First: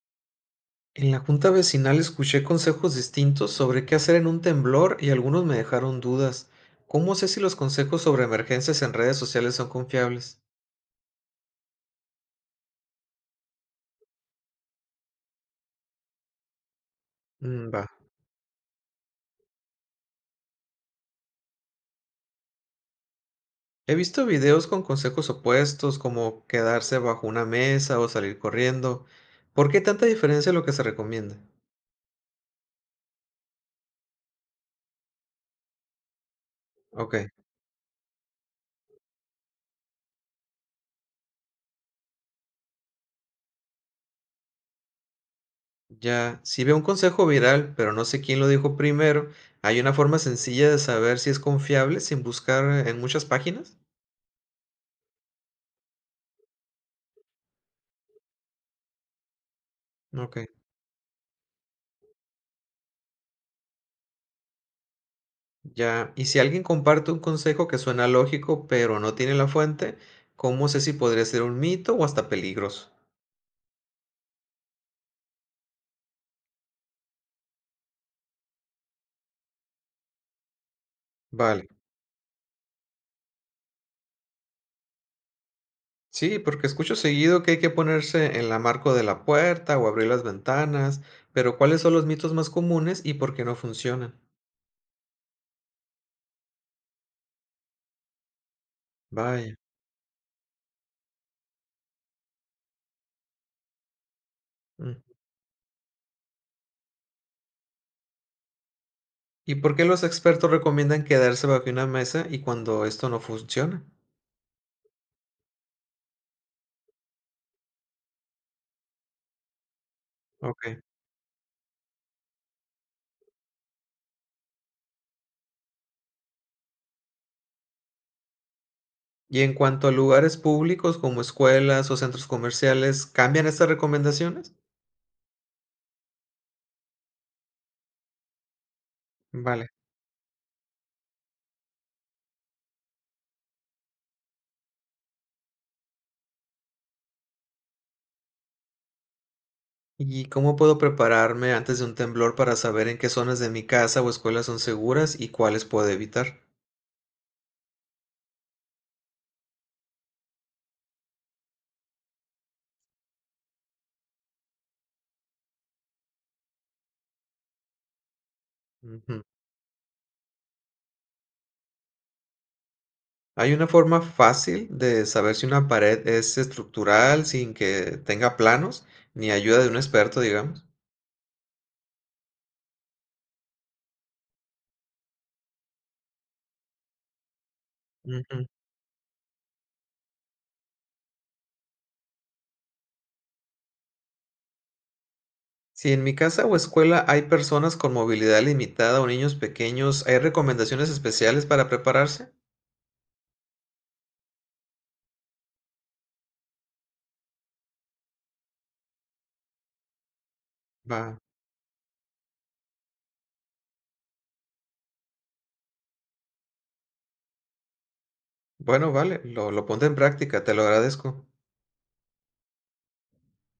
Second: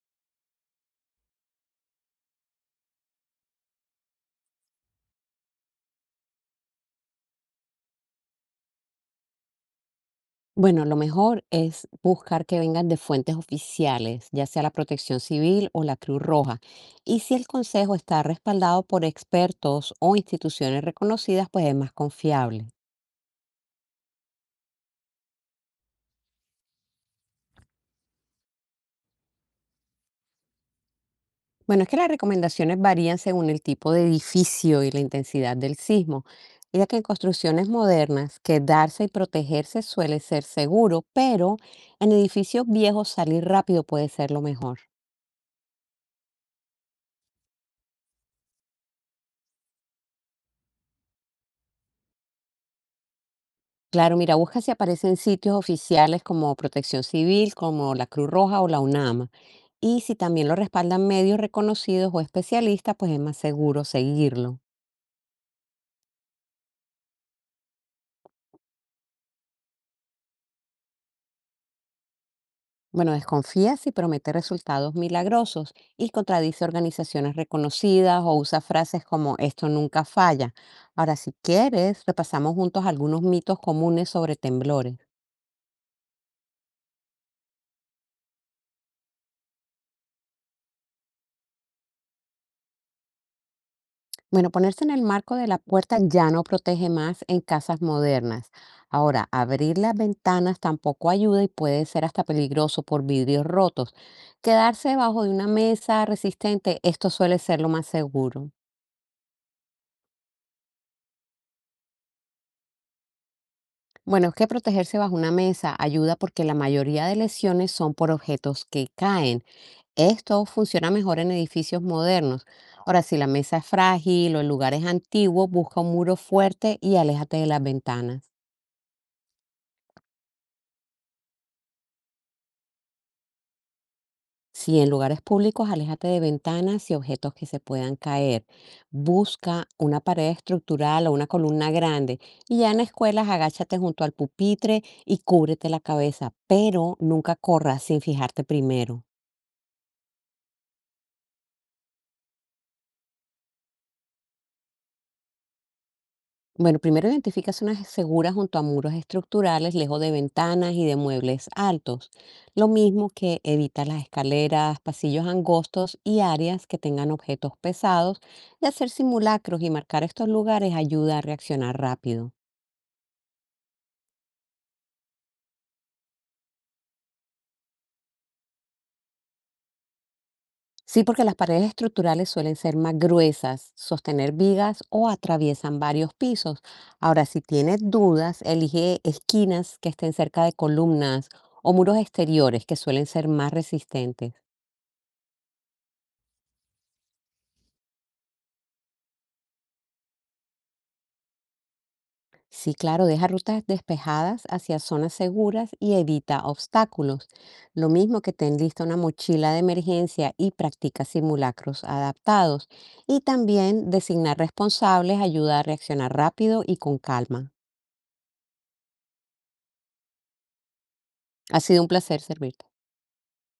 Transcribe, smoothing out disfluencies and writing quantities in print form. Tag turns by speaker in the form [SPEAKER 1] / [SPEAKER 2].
[SPEAKER 1] En la junta vecinal escuché consejos distintos sobre qué hacer en un temblor y algunos me dejaron dudas. ¿Cómo sé si los consejos sobre emergencias en redes sociales son confiables?
[SPEAKER 2] Bueno, lo mejor es buscar que vengan de fuentes oficiales, ya sea la Protección Civil o la Cruz Roja. Y si el
[SPEAKER 1] Mm, va.
[SPEAKER 2] consejo está respaldado por expertos o instituciones reconocidas, pues es más confiable.
[SPEAKER 1] He visto videos con consejos opuestos, como quedarse bajo una mesa o salir corriendo. ¿Por qué tanta diferencia en lo que se recomienda?
[SPEAKER 2] Bueno, es que las recomendaciones varían según el tipo de edificio y la intensidad del sismo, ya que en
[SPEAKER 1] Ok,
[SPEAKER 2] construcciones modernas quedarse y protegerse suele ser seguro, pero en edificios viejos salir rápido puede ser lo mejor.
[SPEAKER 1] ya. Si veo un consejo viral, pero no sé quién lo dijo primero, ¿hay una forma sencilla de saber si es confiable sin buscar en muchas páginas?
[SPEAKER 2] Claro, mira, busca si aparecen sitios oficiales como Protección Civil, como la Cruz Roja o la UNAMA. Y si
[SPEAKER 1] Ok.
[SPEAKER 2] también lo respaldan medios reconocidos o especialistas, pues es más seguro seguirlo.
[SPEAKER 1] Ya, y si alguien comparte un consejo que suena lógico, pero no tiene la fuente, ¿cómo sé si podría ser un mito o hasta peligroso?
[SPEAKER 2] Bueno, desconfía si promete resultados milagrosos y contradice organizaciones reconocidas o usa frases como esto nunca falla. Ahora, si
[SPEAKER 1] Vale.
[SPEAKER 2] quieres, repasamos juntos algunos mitos comunes sobre temblores.
[SPEAKER 1] Sí, porque escucho seguido que hay que ponerse en la marco de la puerta o abrir las ventanas, pero ¿cuáles son los mitos más comunes y por qué no funcionan?
[SPEAKER 2] Bueno, ponerse en el marco de la puerta ya no protege más en casas modernas. Ahora,
[SPEAKER 1] Vaya.
[SPEAKER 2] abrir las ventanas tampoco ayuda y puede ser hasta peligroso por vidrios rotos. Quedarse
[SPEAKER 1] Mm.
[SPEAKER 2] bajo de una mesa resistente, esto suele ser lo más seguro.
[SPEAKER 1] ¿Y por qué los expertos recomiendan quedarse bajo una mesa y cuando esto no funciona?
[SPEAKER 2] Bueno, es que protegerse bajo una mesa ayuda porque la mayoría de lesiones son por objetos que caen. Esto
[SPEAKER 1] Ok.
[SPEAKER 2] funciona mejor en edificios modernos. Ahora, si la mesa es frágil o el lugar es antiguo, busca un muro fuerte y aléjate de las ventanas.
[SPEAKER 1] Y en cuanto a lugares públicos como escuelas o centros comerciales, ¿cambian estas recomendaciones?
[SPEAKER 2] Si en lugares públicos, aléjate de ventanas y objetos que se puedan caer. Busca
[SPEAKER 1] Vale.
[SPEAKER 2] una pared estructural o una columna grande. Y ya en escuelas, agáchate junto al pupitre y cúbrete la cabeza, pero nunca corras sin fijarte primero.
[SPEAKER 1] ¿Y cómo puedo prepararme antes de un temblor para saber en qué zonas de mi casa o escuela son seguras y cuáles puedo evitar?
[SPEAKER 2] Bueno, primero identifica zonas seguras junto a muros estructurales, lejos de ventanas y de muebles altos. Lo mismo que evita las escaleras, pasillos angostos y áreas que tengan objetos pesados. Y hacer
[SPEAKER 1] Ujú.
[SPEAKER 2] simulacros y marcar estos lugares ayuda a reaccionar rápido.
[SPEAKER 1] ¿Hay una forma fácil de saber si una pared es estructural sin que tenga planos ni ayuda de un experto, digamos?
[SPEAKER 2] Sí, porque las paredes estructurales suelen ser más gruesas, sostener vigas o atraviesan varios pisos. Ahora, si tienes dudas,
[SPEAKER 1] Ujú.
[SPEAKER 2] elige esquinas que estén cerca de columnas o muros exteriores que suelen ser más resistentes.
[SPEAKER 1] Si en mi casa o escuela hay personas con movilidad limitada o niños pequeños, ¿hay recomendaciones especiales para prepararse?
[SPEAKER 2] Sí, claro, deja rutas despejadas hacia zonas seguras y evita obstáculos. Lo mismo que ten lista una mochila de emergencia y practica
[SPEAKER 1] Va.
[SPEAKER 2] simulacros adaptados. Y también designar responsables ayuda a reaccionar rápido y con calma.
[SPEAKER 1] Bueno, vale, lo pondré en práctica, te lo agradezco.
[SPEAKER 2] Ha sido un placer servirte.